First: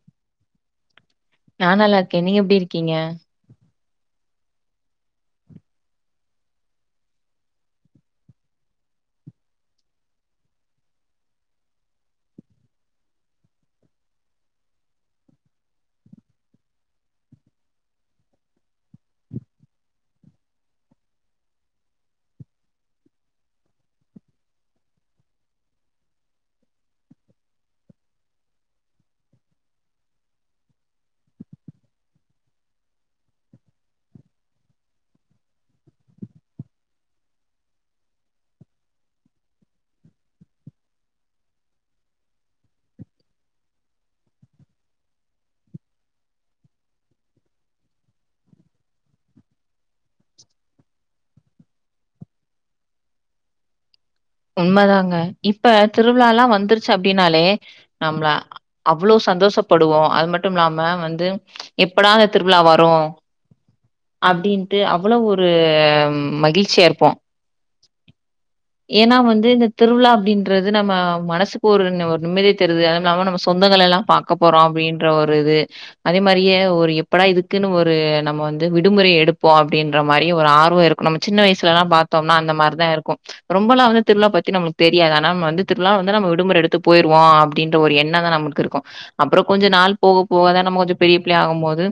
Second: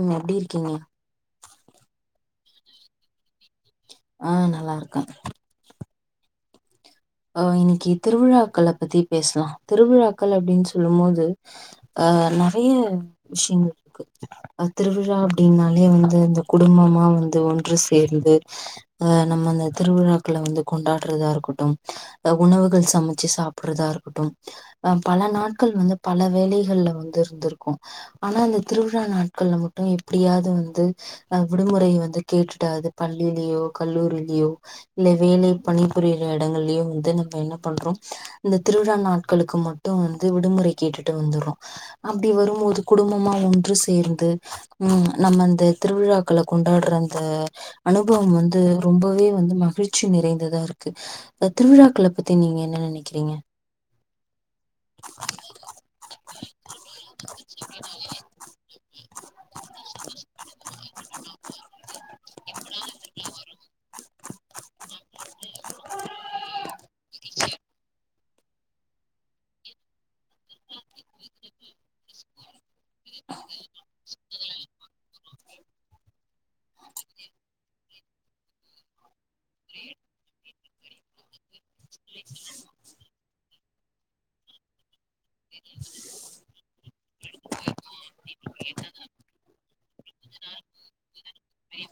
ம் எப்டி இருக்கீங்க நா நல்லா இருக்கே நீங்க எப்டி இருக்கீங்க ஆ நல்லா இருக்கே அ இன்னைக்கு திருவிழாக்கள பத்தி பேசலாம் திருவிழாக்கள அப்டின்னு சொல்லும் போது நிறைய விஷயங்கள் இருக்கு அ திருவிழா அப்டின்னாலே வந்து அந்த குடும்பமா வந்து ஒன்று சேர்ந்து அ நம்ம இந்த திருவிழாக்கள வந்து கொண்டாடுறதா இருக்கட்டும் அ உணவுகள் சமைச்சு சாப்பிடுறதா இருக்கட்டும் அ பல நாட்கள் வந்து பல வேலைகள்ல வந்து இருந்திருக்கும் ஆனா அந்த திருவிழா நாட்கள்ல மட்டும் எப்டியாவது வந்து அ விடுமுறைய வந்து கேட்டுட்டாவது பள்ளிலயோ கல்லூரிலயோ இல்ல வேலை பணிபுரியிற இடங்கள்லயும் வந்து நம்ம என்ன பண்றோம் இந்த திருவிழா நாட்களுக்கு மட்டும் வந்து விடுமுறை கேட்டுட்டு வந்துரும் அப்டி வரும் போது குடும்பமா ஒன்று சேர்ந்து ம் நம்ம அந்த திருவிழாக்கள கொண்டாடுற அந்த அனுபவம் வந்து ரொம்பவே வந்து மகிழ்ச்சி நிறைந்ததா இருக்கும் திருவிழாக்கள பத்தி நீங்க என்ன நினைக்கிறீங்க உண்மைதாங்க இப்ப திருவிழா எல்லா வந்துருச்சு அப்டின்னாலே நம்மள அப் எவ்வளோவ் சந்தோஷப்படுவோம் அது மட்டும் இல்லாம வந்து எப்படா அந்த திருவிழா வரும் அப்டின்ட்டு அவ்ளோ ஒரு மகிழ்ச்சியா இருப்போ ஏன்னா வந்து இந்த திருவிழா அப்டின்றது நம்ம மனசுக்கு ஒரு ஒரு நிம்மதிய தருது அதுவு இல்லாம நம்ம சொந்தங்கள் எல்லா பாக்க போறோம் அப்டின்ற ஒரு இது அதே மாரியே ஒரு எப்படா இதுக்குன்னு ஒரு நம்ம வந்து விடுமுறை எடுப்போ அப்டின்ற மாரி ஒரு ஆர்வம் இரு நம்ம சின்ன வயசுல எல்லா பாத்தோம்னா அந்த மாரிதா இருக்கும் ம்ச் ரொம்பலா வ திருவிா பத்தி நம தெரியாது ஆனா வந்து திருவிழா வந்து நம்ம விடுமுறை எடுத்து போயிருவோ அப்டின்ற ஒரு எண் ணம் தான் நம்மளுக்கு இருக்கும் அப்புறோ கொஞ்ச நாள் போக போகாதா நம்ம கொஞ்சோ பிள்ள ஆகும்போது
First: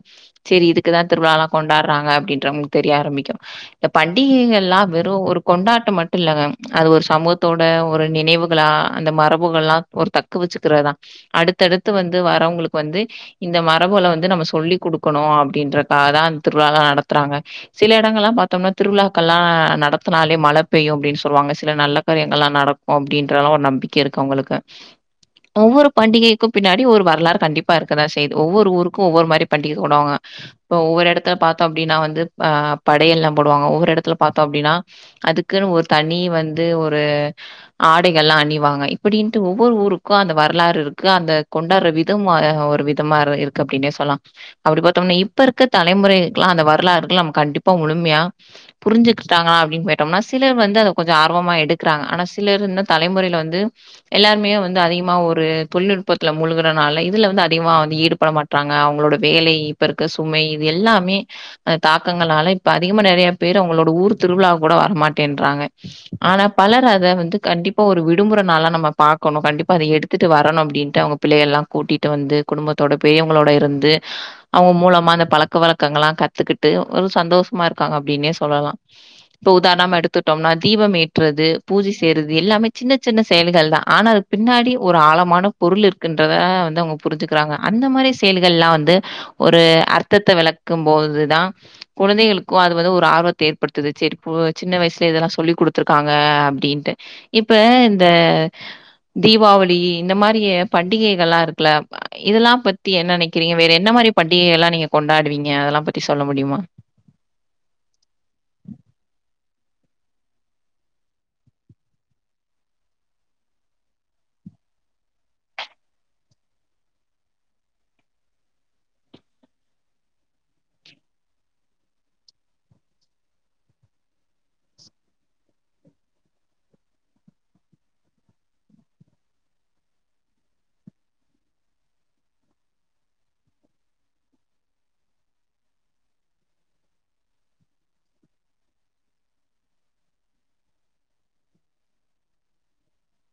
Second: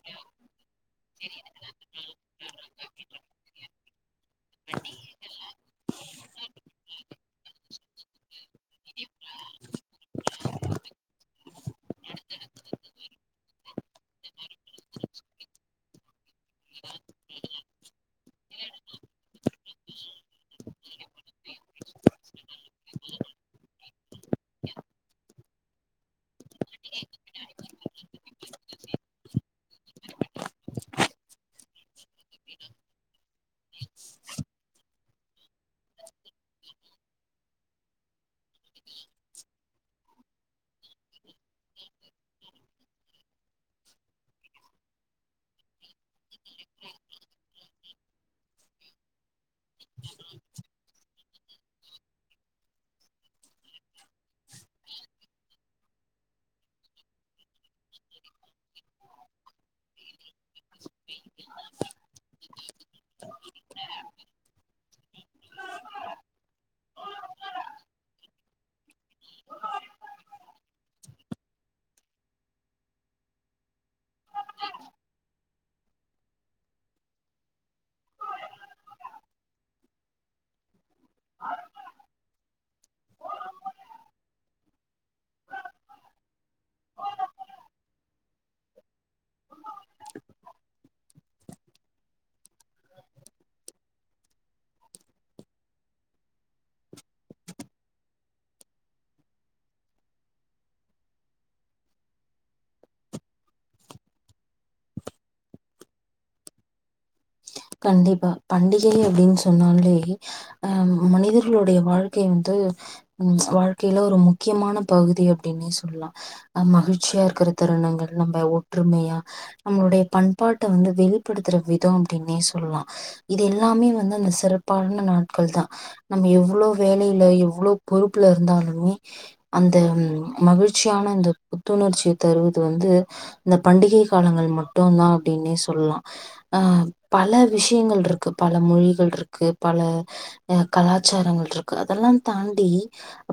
சேரி இதுக்குதா திருவிழாலா கொண்டாடுறாங்க அப்டின்ற தெரிய ஆரம்பிக்கும் இந்த பண்டிகைகள்ல்லா வெறும் ஒரு கொண்டாட்டம் ம ட்டு இல்லங்க அது ஒரு சமூகத்தோட ஒரு நினைவுகளா அந்த மரபுகள் எல்லா ஒரு தக்கு வச்சுக்கிறதுதா அடுத்தடுத்து வந்து வர்ரவங்களுக்கு வந்து இந்த மரபுகள வந்து நம்ம சொல்லி் கொடுக்கணு அப்டின்றக்காக தா அந்த திருவிழாலா நடத்துறாங்க சில இடங்கள் எல்லா பாத்தோம்னா திருவிழாக்கள் எல்லா நடத்தனாலே மழ பெய்யும் அப்டின்னு சொல்லுவாங்க சில நல்ல காரியங்கள் எல்லா நடக்கும் அப்படின்றது எல்லா ஒரு நம்பிக்கை இருக்கு அவங்களுக்கு ஒவ்வொரு பண்டிகைக்கும் பின்னாடி ஒரு வரலாறு கண்டிப்பா இருக்குத செய்து ஒவ்வொரு ஊருக்கும் ஒவ்வொரு மாரி பண்டிகை கொண்டாடுவாங்க இப்ப ஒவ்வொரு இடத்துல பாத்தோம் அப்டின்னா வந்து அ படையல் எல்லா போடுவாங்க ஒவ்வொரு இடத்துல பாத்தோம் அப்டின்னா அதுக்குன்னு ஒரு தனி வந்து ஒரு ஆடைகள் எல்லா அணிவாங்க இப்டின்ட்டு ஒவ்வொரு ஊருக்கும் அந்த வரலாறு இருக்கு அந்த கொண்டாடுற வித த்து மொ ஒரு விதமா இருக்கு அப்டின்னே சொல்லலா அப்டி பாத்தோம்னா இப்ப இருக்கிற தலைமுறைகில்லா அந்த வரலாறுகில்லா நம்ம கண்டிப்பா முழுமையா புரி்சக்கிட்டாங்களா அப்டினு போயிட்டோம்னா சிலர் வந்து அத கொஞ்சோ ஆர்வமா எடுக்கறாங்க ஆனா சிலர் இன்னு தலைமுறையில வந்து எல்லாருமே வந்து அதிகமா ஒரு தொழில்நுட்பத்துல முழுகறனால இதுல வந்து அதிகமா வந்து ஈடுபட மாட் டறாங்க அவங்களோட வேலை இப்ப இருக்க சுமை இது எல்லாமே அந்த தாக்கங்களால இப்ப அதிகமா நெறையா பேரு அவங்களோட ஊர் திருவிழா கூட வரமாட்டேன்றாங்க ஆனா பலர் அத வந்து கண்டிப்பா ஒரு விடுமுறை நாளாம் நம்ம பாக்கணு கண்டிப்பா அத எடுத்துட்டு வரணு அப்டின்னுட்டு அவங்க பிள்ளை எல்லா கூட்டிட்டு வந்து குடும்பத்தோட பெரியவங்களோட இருந்து அவங்க மூலமா அந்த பழக்க வழக்க எல்லா கத்துக்கிட்டு ஒரு சந்தோஷமா இருகாங்க அப்டின்னே சொல்லலா இப்போ உதாரணமா எடு த்துடோம்னா தீபம் ஏற்றுறது பூஜை செய்யறது எல்லாமே சின்ன சின்ன செயல்கள் தா ஆனா அதுக்கு பின்னாடி ஒரு ஆழமான பொருள் இருக்கின்றதா வந்து அவங்க புரிஞ்சுக்கிறாங்க அந்த மாரி செயல்கள் எல்லா வந்து ஒரு அர்த்தத்த விளக்கும் போதுதா குழந்தைகளுக்கு அது வந்து ஒரு ஆர்வத்த ஏற்படுத்துது செர் போ சின்ன வயசு இப்ப இதெல்லா சொல்லி் குடுத்துருக்காங்க அப்டின்ட்டு இப்ப இந்த தீபாவளி இந்த மாரிய பண்டிகைகள்லா இருக்குல இதெல்லா பத்தி என்ன நினைக்கிறிங்க வேற என்ன மாரி பண்டிகை எல்லா நீங்க கொண்டாடுவீங்க அதெல்லா பத்தி சொல்ல முடியுமா கண்டிப்பா பண்டிகை அப்டின்னு சொன்னாலே ஆ மனிதர்களுடைய வாழ்க்கை வந்து ம் ம்ச் வாழ்க்கையில ஒரு முக்கியமான பகுதி அப்டின்னே சொல்லலா அ மகிழ்ச்சியா இருக்கிற தருணங்கள் நம்ம ஒற்றுமையா நம்மளுடைய பண்பாட்ட வந்து வெளிப்படுத்துற விதோ அப்டின்னே சொ ல்லலா இது எல்லாமே வந்து அந்த சிறப்பான நாட்கள் தா நம்ம எவ்ளோ வேலையில எவ்ளோ பொறுப்புல இருந்தாலுமே அந்த மகிழ்ச்சியான அந்த புத்துணர்ச்சிய தருவது வந்து இந்த பண்டிகை காலங்கள் மட்டுதா அப்டின்னே சொல்லலா அ பல விஷயங்கள் இருக்கு பல மொழிகள் இருக்கு பல அ கலாச்சாரங்கள் இருக்கு அதெல்லா தாண்டி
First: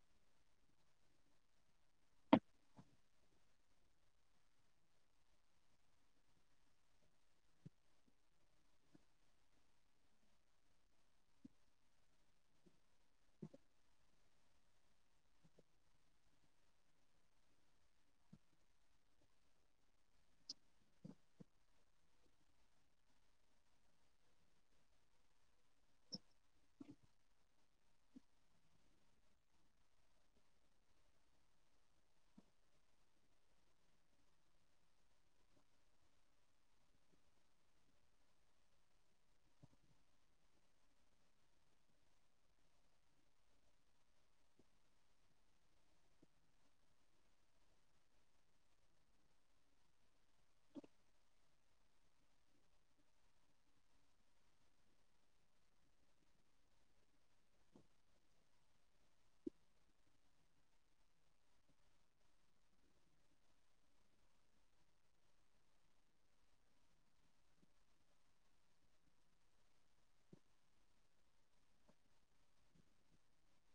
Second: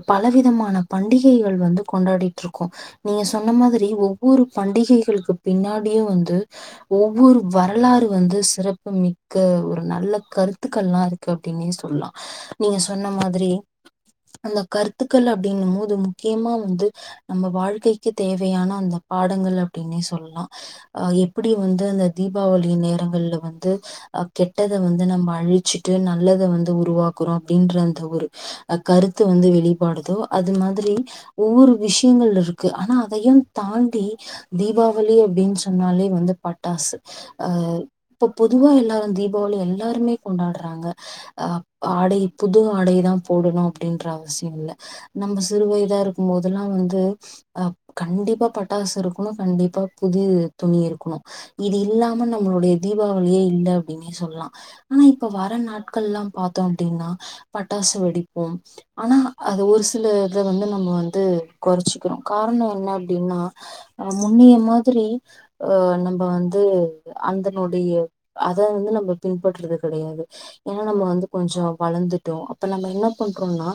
பலவிதமான பண்டிகைகள் வந்து கொண்டாடிட்ருக்கோ நீங்க சொன்ன மாதிரி ஒவ்வொரு பண்டிகைகளுக்கு பின்னாடியு வந்து ஒவ்வொரு வரலாறு வந்து சிறப்பு மிக்க ஒரு நல்ல கருத்துக்கல்லா இருக்கு அப்டின்னே சொல்லா நீங்க சொன்ன மாதிரி அந்த கருத்துக்கள் அப்டின்னும் போது முக்கியமா வந்து நம்ம வாழ்க்கைக்கு தேவையான அந்த பாடங்கள் அப்படின்னே சொல்லலா அ எப்படி வந்து அந்த தீபாவளி நேரங்கள்ல வந்து அ கெட்டத வந்து நம்ம அழிச்சுட்டு நல்லத வந்து உருவாக்கறோ அப்டின்ற அந்த ஒரு அ கருத்து வந்து வெளிப்பாடுதோ அது மாதிரி ஒவ்வொரு விஷயங்கள் இருக்கு ஆனா அதையும் தாண்டி தீபாவளி அப்டின்னு சொன்னாலே வந்து பட்டாசு அ இப்ப பொதுவா எல்லாரு தீபாவளி எல்லாருமே கொண்டாடுறாங்க அ ஆடை புது ஆடைதா போடணு அப்படின்ற அவசிய இல்ல நம்ம சிறு வயதா இருக்கும் போதெல்லா வந்து அ கண்டிப்பா பட்டாசு இருக்கணு அ கண்டிப்பா புது துணி இருக்கணு இது இல்லாம நம்மளுடைய தீபாவளியே இல்ல அப்டின்னே சொல்லலா ஆனா இப்ப வர நாட்கல்லா பாத்தோ அப்டின்னா பட்டாசு வெடிப்போம் ஆனா அது ஒரு சில இத வந்து நம்ம வந்து கொறச்சுக்கிறோ காரண என்ன அப்டின்னா அ முன்னைய மாதிரி அ நம்ப வந்து அந்த னுடைய அத வந்து நம்ம பின்பற்றது கெடையாது ஏன்னா நம்ம வந்து கொஞ்ச வளந்துட்டோ அப்ப நம்ம என்ன பண்றோனா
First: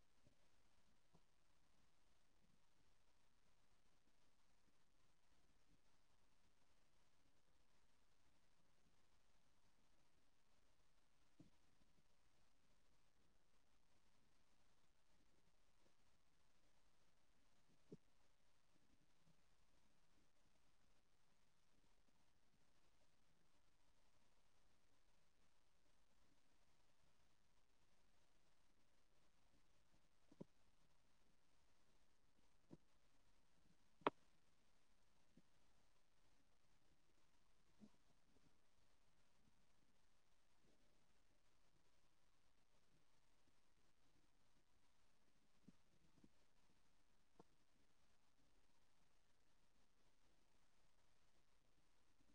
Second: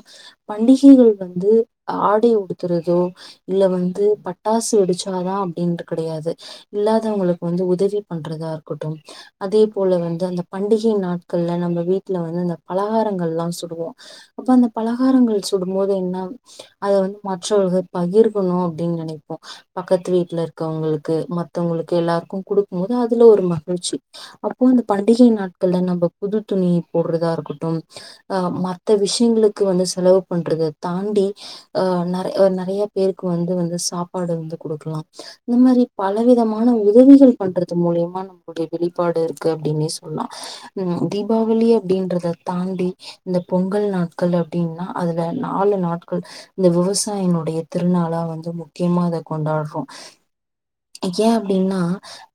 பண்டிகைகள் வந்து ஆடை உடுத்தறதோ இல்ல வந்து பட்டாசு வெடிச்சாதா அப்டின்ட்டு கெடையாது இல்லாதவங்களுக்கு வந்து உதவி பண்றதா இருக்கட்டும் அதே போல வந்து அந்த பண்டிகை நாட்கள்ல நம்ம வீட்ல வந்து அந்த பலகாரங்கல்லா சுடுவோ அப்ப அந்த பலகாரங்கள் சுடும்போது என்ன அத வந்து மற்றவர்கள் பகிர்கணு அப்டின்னு நெனைப்போ பக்கத்து வீட்ல இருக்கவங்களுக்கு மத்தவங்களுக்கு எல்லாருக்கு குடுக்கும் போது அதுல ஒரு ம கிழ்ச்சி அப்போ அந்த பண்டிகை நாட்கள்ல நம்ப புது துணி போடுறதா இருக்கட்டும் அ மத்த விஷயங்களுக்கு வந்து செலவு பண்றது தாண்டி அ நெற நெறைய பேருக்கு வந்து வந்து சாப்பாடு வந்து குடுக்கலாம் இந்த மாரி பல விதமான உதவிகள் பண்றது மூலியமா நம்முடைய வெளிப்பாடு இருக்கு அப்டின்னே சொல்லா ம் தீபாவளி அப்டின்றத தாண்டி இந்த பொங்கல் நாட்கள் அப்டின்னா அதுல நாலு நாட்கள் இந்த விவசாயினுடைய திருநாளா வந்து முக்கியமா அத கொண்டாடுறோ ஏ அப்டின்னா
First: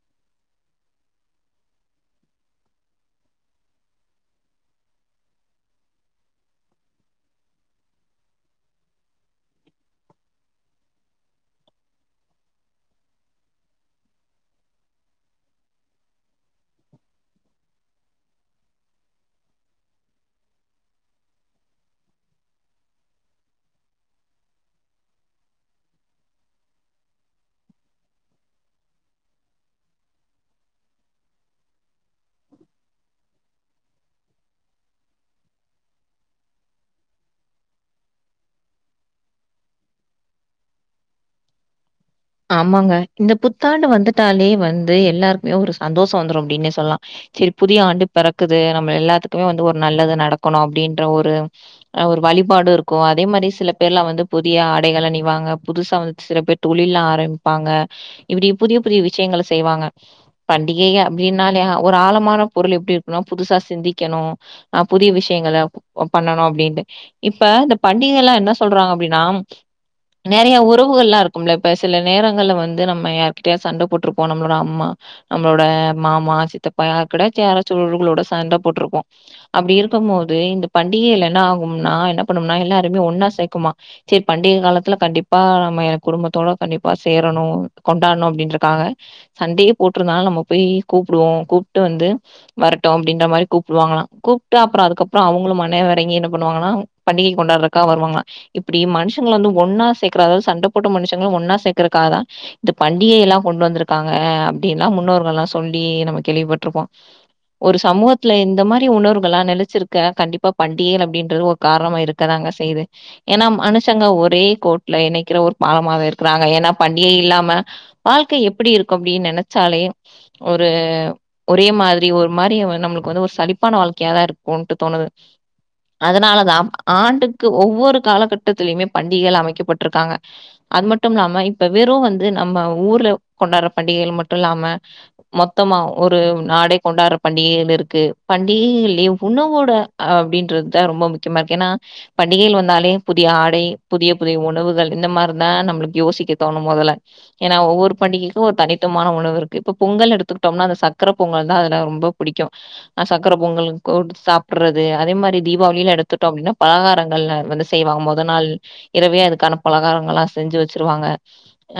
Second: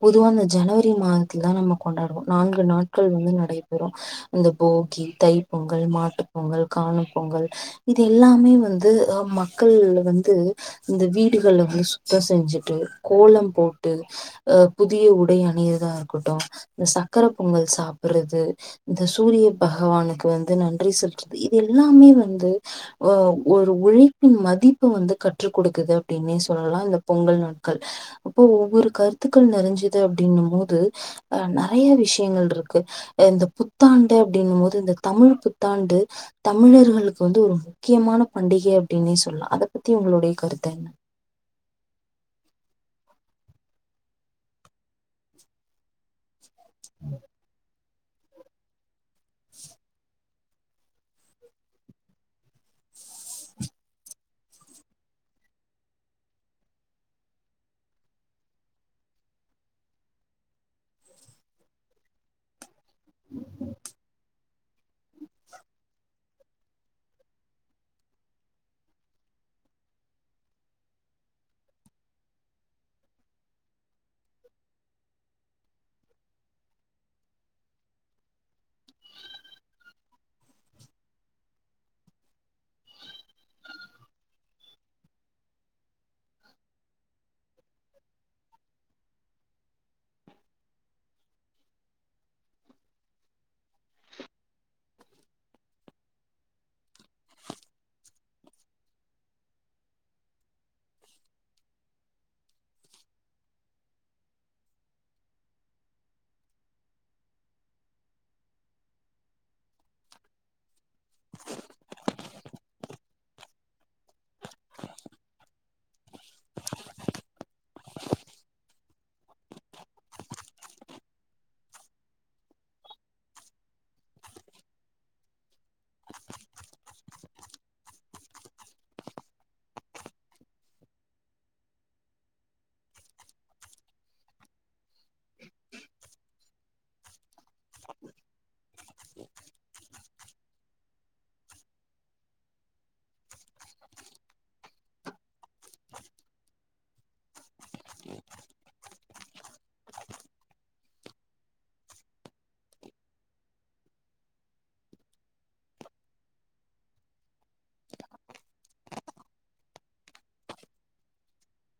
பொதுவா அந்த ஜனவரி மாதத்துலதா நம்ம கொண்டாடுவோ நான்கு நாட்கள் வந்து நடைபெறு இந்த போகி தை பொங்கல் மாட்டுப் பொங்கல் காணும் பொங்கல் இது எல்லாமே வந்து மக்கள் வந்து இந்த வீடுகள்ல வந்து சுத்த செஞ்சுட்டு கோலம் போட்டு அ புதிய உடை அணியதா இருக்கட்டு இந்த சக்கர பொங்கல் சாப்பர்றது இந்த சூரிய பகவானுக்கு வந்து நன்றி செல்றது இது எல்லாமே வந்து அ ஒரு உழைப்பின் மதிப்ப வந்து கற்று கொடுக்குது அப்டின்னே சொல்லலா இந்த பொங்கல் நா கு அப்போ ஒவ்வொரு கருத்துக்கள் நெறஞ்சது அப்டின்னு மோது அ நெறைய விஷ்யங்கள்ருக்கு அ இந்த புத்தாண்டு அப்டிங்க மோது இந்த தமிழ் புத்தாண்டு தமிழர்களுக்கு வந்து ஒரு முக்கியமான பண்டிகை அப்டின்னே சொல்லா அத பத்தி உங்ளுடைய கருத்தென்ன ஆமாங்க இந்த புத்தாண்டு வந்துட்டாலே வந்து எல்லார்க்குமே ஒரு சந்தோ ஷோ வந்துரு அப்டின்னே சொல்லா செரி புதிய ஆண்டு பெறக்குது நம்ம எல்லாத்துக்குமே வந்து ஒரு நல்லது நடக்கணு அப்டின்ற ஒரு அ ஒரு வழிபாடு இருக்கு அதே மாரி சில பேர்லா வந்து புதிய ஆடைகள் அணிவாங்க புதுசா வந்து சில பேர் தொழில்லா ஆரம்மிப்பாங்க இப்பிடி புதிய புதிய விஷ்யங்கள செய்வாங்க பண்டிகை அப்டின்னாலே ஒரு ஆழமான பொருள் எப்டி இர்க்குனா புதுசா சிந்திக்கணு அ புதிய விஷ்யங்கள அ பண்ணனு அப்டின்டு இப்ப இந்த பண்டிகல்லா என்ன சொல்றாங்க அப்டின்னா நெறைய உறவுகள்லா இருக்கும்ல இப்ப சில நேரங்கள்ல வந்து நம்ம யார்கிட்டயாது சண்ட போட்ருப்போ நம்ளோட அம்மா நம்ளோட மாமா, சித்தப்பா யார் கூடயாச்சு யாராச்சு ஒரு உறவுகளோட சண்ட போட்ருப்போ அப்டி இருக்கமோது இந்த பண்டிகைல என்ன ஆகும்னா என்ன பண்ணும்னா எல்லாரைமே ஒன்னா சேக்குமா சேர் பண்டிக காலத்துல கண்டிப்பா நம்ம எ குடும்பத்தோட கண்டிப்பா சேரணு கொண்டாட்ணு அப்டின்றக்காக சண்டையே போட்ருத்தாலு நம்ம போய் கூப்டுவோ கூப்ட்டு வந்து வரட்டு அப்டின்ற மாரி கூப்டுவாங்களா கூப்ட்டு அப்றோ அதுக்கப்றோ அவங்களு மன எறங்கி என்ன பண்ணுவாங்கனா பண்டிகை கொண்டாட்றக்கா வருவாங்க இப்பிடி மனுஷங்கள வந்து ஒன்னா சேக்கறத் அதாது சண்ட போட்ட மனுஷங்கள ஒன்னா சேக்கறக்காகதா இந்த பண்டிகையில்லா கொண்டு வந்திருக்காங்க அப்டின்லா முன்னோர்கள்லா சொல்லி நம்ம கேள்விப்பட்ருப்போ ஒரு சமூகத்துல இந்த மாரி உணர்வுகள்லா நெலச்சிருக்க கண்டிப்பா பண்டிகைள் அப்டின்றது காரணமா இருக்கதாங்க செய்து ஏனா மனுஷங்க ஒரே கோட்ல இணைக்கிற ஒரு பாலமாக இருக் கறாங்க ஏனா பண்டிகை இல்லாம வாழ்க்கை எப்பிடி இருக்கு அப்டின் நெனச்சாலே ஒரு ஒரே மாதிரி ஒரு மாரி அ நம்ளுக்கு வந்து ஒரு சலிப்பான வாழ்க்கையாதா இருக்குன்ட்டு தோணுது அதனாலதா ஆண்டுக்கு ஒவ்வொரு காலகட்டத்திலயுமே பண்டிகைலா அமைக்கப்பட்ருக்காங்க அது மட்டுமில்லாம இப்ப வெறு வந்து நம்ம ஊர்ல கொண்டாட்ற பண்டிகைகள் மட் டு இல்லாம மொத்தமா ஒரு நாடே கொண்டாட்ற பண்டிகைகள் இருக்கு பண்டிகைலியு உணவோட அப்டின்றத் தா ரொம்ப முக்கியமா இருக்கு ஏனா பண்டிகைகள் வந்தாலே புதிய ஆடை புதிய புதிய உணவுகள் இந்த மார தா நம்ளுக் யோசிக்க தோணு மொதல ஏனா ஒவ்வொரு பண்டிகைக்கு ஒரு தனித்துவமான உணவு இருக்கு இப்ப பொங்கல்னு எடுத்துக்கிட்டோம்னா அந்த சக்கர பொங்கல் தா அதுல ரொம்ப புடிக்கு அ சக்கர பொங்கல் குடுத் சாப்பிட்றது அதே மாரி தீபாவளில எடுத்துட்டோ அப்டினா பலகாரங்கள் அ வந்து செய்வாங்க மொத நாள் இரவே அதுக்கான பலகாரங்கள்லா செஞ்சு வெச்சிருவாங்க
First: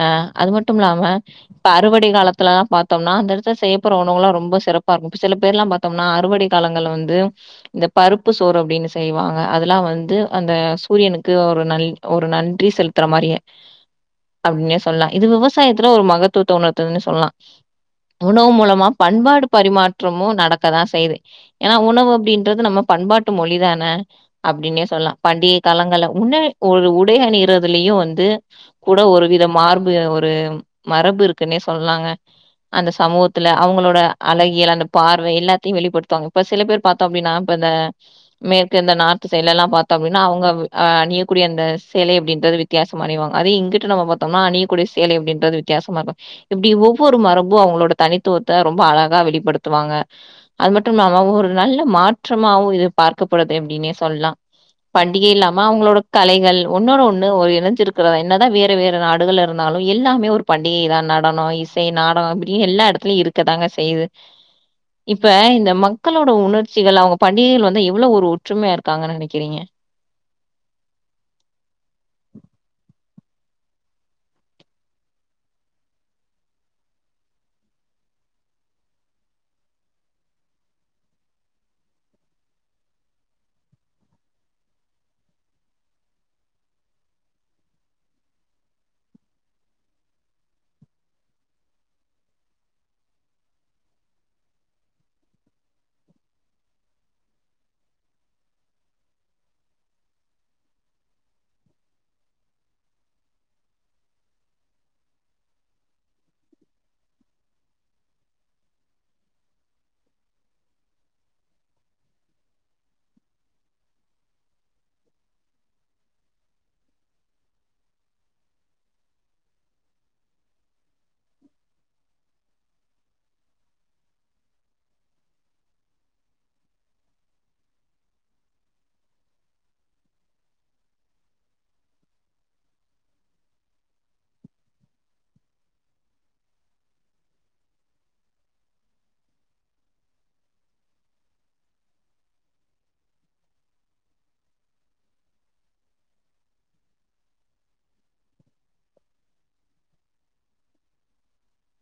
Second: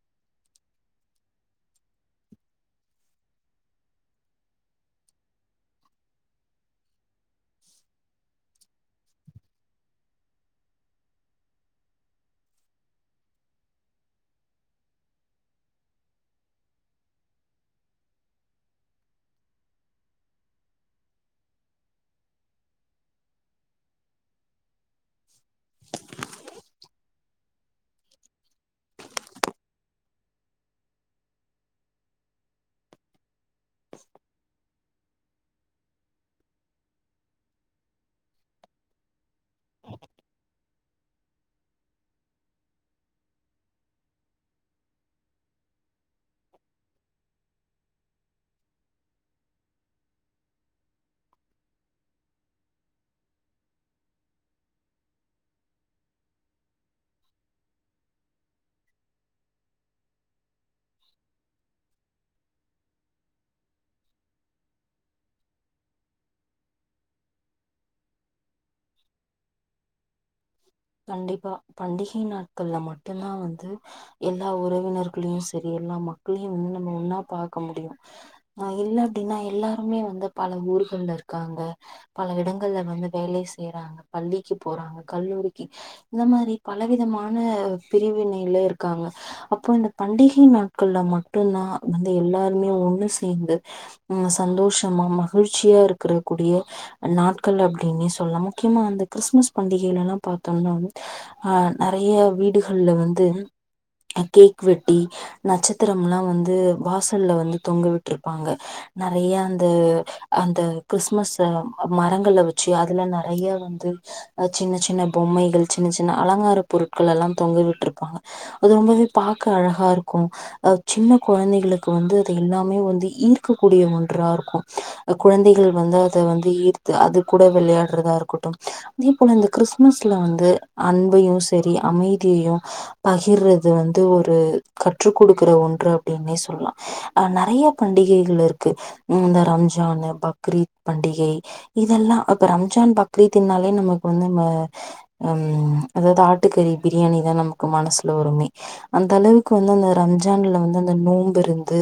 அ அது மட்டுமில்லாம இப்ப அறுவடை காலத்துலல்லா பாத்தம்னா அந்த எடத்துல செய்யப்போற உணவுகள்லா ரொம்ப சிறப்பா இருக்கு இப்ப சில பேர்லா பாத் தம்னா அறுவடை காலங்கள்ல வந்து இந்த பருப்பு சோறு அப்டினு செய்வாங்க அதெல்லா வந்து அந்த சூரியனுக்கு ஒரு நல் ஒரு நன்றி செலுத்தற மாரியே அப்டின்னே சொல்லா இது விவசாயத்துல ஒரு மகத்துவத்த உணர்த்துதுன்னு சொல்லா உணவு மூலமா பண்பாடு பரிமாற்றமு நடக்கதா செய்து ஏனா உணவு அப்டின்றது நம்ம பண்பாட்டு மொழி தான அப்டின்னே சொல்லா பண்டிகை காலங்கல்ல முன்ன ஒரு உடை அணியிறதுலயு வந்து கூட ஒரு வித மார்பு ஒரு மரபு இருக்குனே சொல்லாங்க அந்த சமூகத்துல அவுங்ளோட அழகியல் அந்த பார்வை எல்லாத்தியு வெளிப்படுத்துவாங் இப்ப சில பேர் பாத் தோபினா இப்ப இந்த மேற்கு இந்த நார்த் சைட்லலா பாத்தோ அப்டின்னா அவுங்க அணியக்கூடிய அந்த சேலை அப்டின்றது வித்தியாசமா அணிவாங் அத இங்கிட்டு நம்ம பாத்தோம்னா அணியக்கூடிய சேலை அப்டின்றது வித்தியாசமாருக்கு இப்டி ஒவ்வொரு மரபு அவுங்களோட தனித்துவத்த ரொம்ப அழகா வெளிப்படுத்துவாங்க அது மட்டுமில்லாம ஒரு நல்ல மாற்றமாவு இது பார்க்கப்படுது அப்டின்னே சொல்லா பண்டிகை இல்லாம அவுங்களோட கலைகள் ஒன்னோட ஒண்ணு ஒரு இணஞ்சிருக் கு என்னதா வேற வேற நாடுகள் இருந்தாலு எல்லாமே ஒரு பண்டிகை தா நடனோ இசை நாடக அப்டி எல்லா இடத்துலியு இருக் க்கதாங்க செய்யுது இப்ப இந்த மக்களோட உணர்ச்சிகள் அவுங்க பண்டிகைகள் வந்து எவ்ளோ ஒரு ஒற்றுமையா இருக்காங்கன் நெனக்கிறீங்க கண்டிப்பா பண்டிகை நாட்கள்ல மட்டுந்தா வந்து எல்லா உறவினர்களையு செரி எல்லா மக்களையு உன்னும உன்னா பாக்க முடியு ஆ இல்லாட்டினா எல்லாருமே வந்து பல ஊர்கள்ல இருக்காங்க பல இடங்கள்ல வந்து வேலை செய்யறாங்க பள்ளிக்கு போறாங்க கல்லூரிக் இந்த மாரி பல விதமான பிரிவினைலே இருக்காங்க அப்போ இந்த பண்டிகை நாட்கள்ல மட்டுதா வந்து எல்லாருமே ஒண்ணு சேர்ந்து அ சந்தோஷமா மகிழ்ச்சியா இருக்கிற கூடிய நாட்கள் அப்டினே சொல்லா முக்கியமா அந்த கிறிஸ்மஸ் பண்டிகைளலா பாத்தோம்னா ஆ நெறைய வீடுகள்ல வந்து கேக் வெட்டி நட்சத்திரம்லா வந்து வாசல்ல வந்து தொங்க விட்ருப்பாங்க நறைய அந்த அந்த கிறிஸ்மஸ் மரங்கள்ல வச்சு அதுல நறைய வந்து சின்ன சின்ன பொம்மைகள் சின்ன சின்ன அலங்கார பொருட்கள் எல்லாம் தொங்க விட்ருப்பாங்க அது ரொம்பவே பாக்க அழகார்க்கு அ சின்ன கொழந்தைகளுக்கு வந்து அது எல்லாமே வந்து ஈர்க்க கூடிய ஒன்றார்க்கு குழந்தைகள் வந்து அத வந்து ஈர்த்து அது கூட விளையாட்றதா இருக்கட்டு அதே போல இந்த கிறிஸ் மிஸ்ல வந்து அன்பையு செரி அமைதியையு பகிர்றது வந்து ஒரு கற்று குடுக்கிற ஒன்று அப்டின்னே சொல்லா அ நறைய பண்டிகைகள் இருக்கு இந்த ரம்ஜானு பக்ரீத் பண்டிகை இதெல்லா அப்ப ரம்ஜான் பக்ரீத்தின்னாலே நமக்கு வந்து நம்ம ம் அதாவது ஆட்டுக்கறி பிரியாணி தா நமக்கு மனசுல வருமே அந்த அளவுக்கு வந்து அந்த ரம்ஜான்ல வந்து அந்த நோம்பிருந்து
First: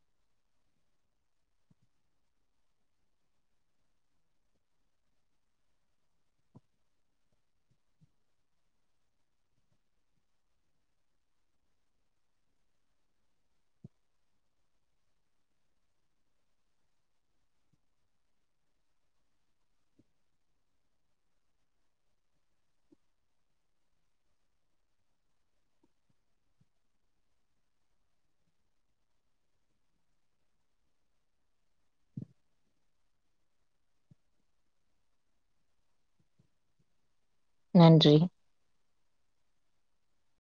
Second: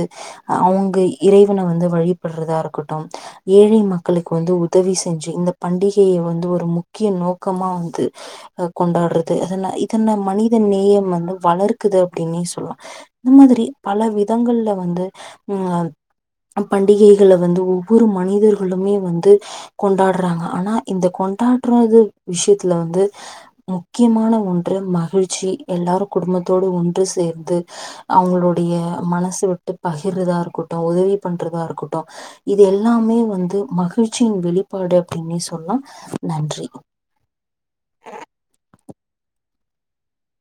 அவுங்க இறைவன வந்து வழிபட்றதா இருக்கட்டு ஏழை மக்களுக்கு வந்து உதவி செஞ்சு இந்த பண்டிகைய வந்து ஒரு முக்கிய நோக் கமா வந்து கொண்டாட்றது அதன இதனா மனிதநேயம் வந்து வளர்க்குது அப்டின்னே சொல்லா இந்த மாதிரி பல விதங்கள்ல வந்து பண்டிகைகள வந்து ஒவ்வொரு மனிதர்களுமே வந்து கொண்டாட்றாங்க ஆனா இந்த கொண்டாட்றது விஷயத்துல வந்து முக்கியமான ஒன்று மகிழ்ச்சி எல்லாரு குடும்பத்தோடு ஒன்று சேர்ந்து அவுங்களுடைய மனசு விட்டு பகிர்றதா இருக்கட்டு உதவி பண்றதா இருக்கட்டு இது எல்லாமே வந்து மகிழ்ச்சியின் வெளிப்பாடு அப்டின்னே சொல்லா நன்றி நன்றி